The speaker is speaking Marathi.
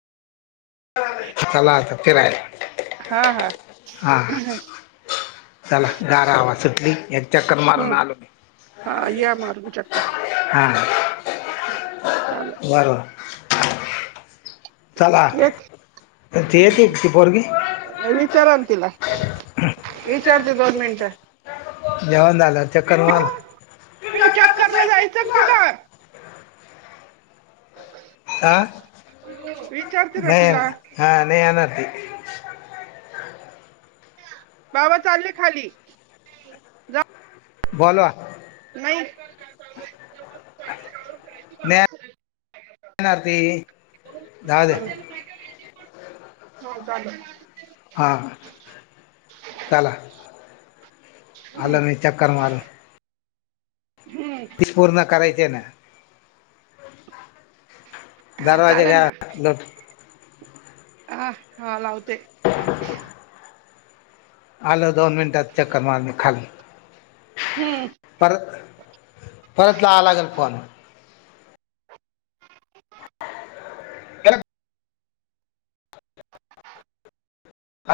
चला आता फीराय. हा हा. चला गार हवा सुटली एक चक्कर हम्म मारून आलो मी. हा या मारून चक्कर बरं. एक ते येते ती पोरगी विचारान तिला. विचारते दोन मिनिट. जेवण झालं. चक्कर पीऊ, मार पीऊ चक्करला जायचं का तुला? हां विचारते ना नय, तिला हां नाही यनार ती. बाबा चालले खाली. बोला. नाही. अ [unintelligible] [unintelligible] नाही येणार ती, जाऊद्या. चालल. हा. चला. हं, आलो मी चक्कर मारून. हं. तीच पूर्ण करायचे ना. हा, दरवाजा घ्या लोट. ह हा लावते. [inaudible] आलं दोन मिनिटात चक्कर मारुन मी खाली. हं. परत परत लावावा लागेल फोन. केला का?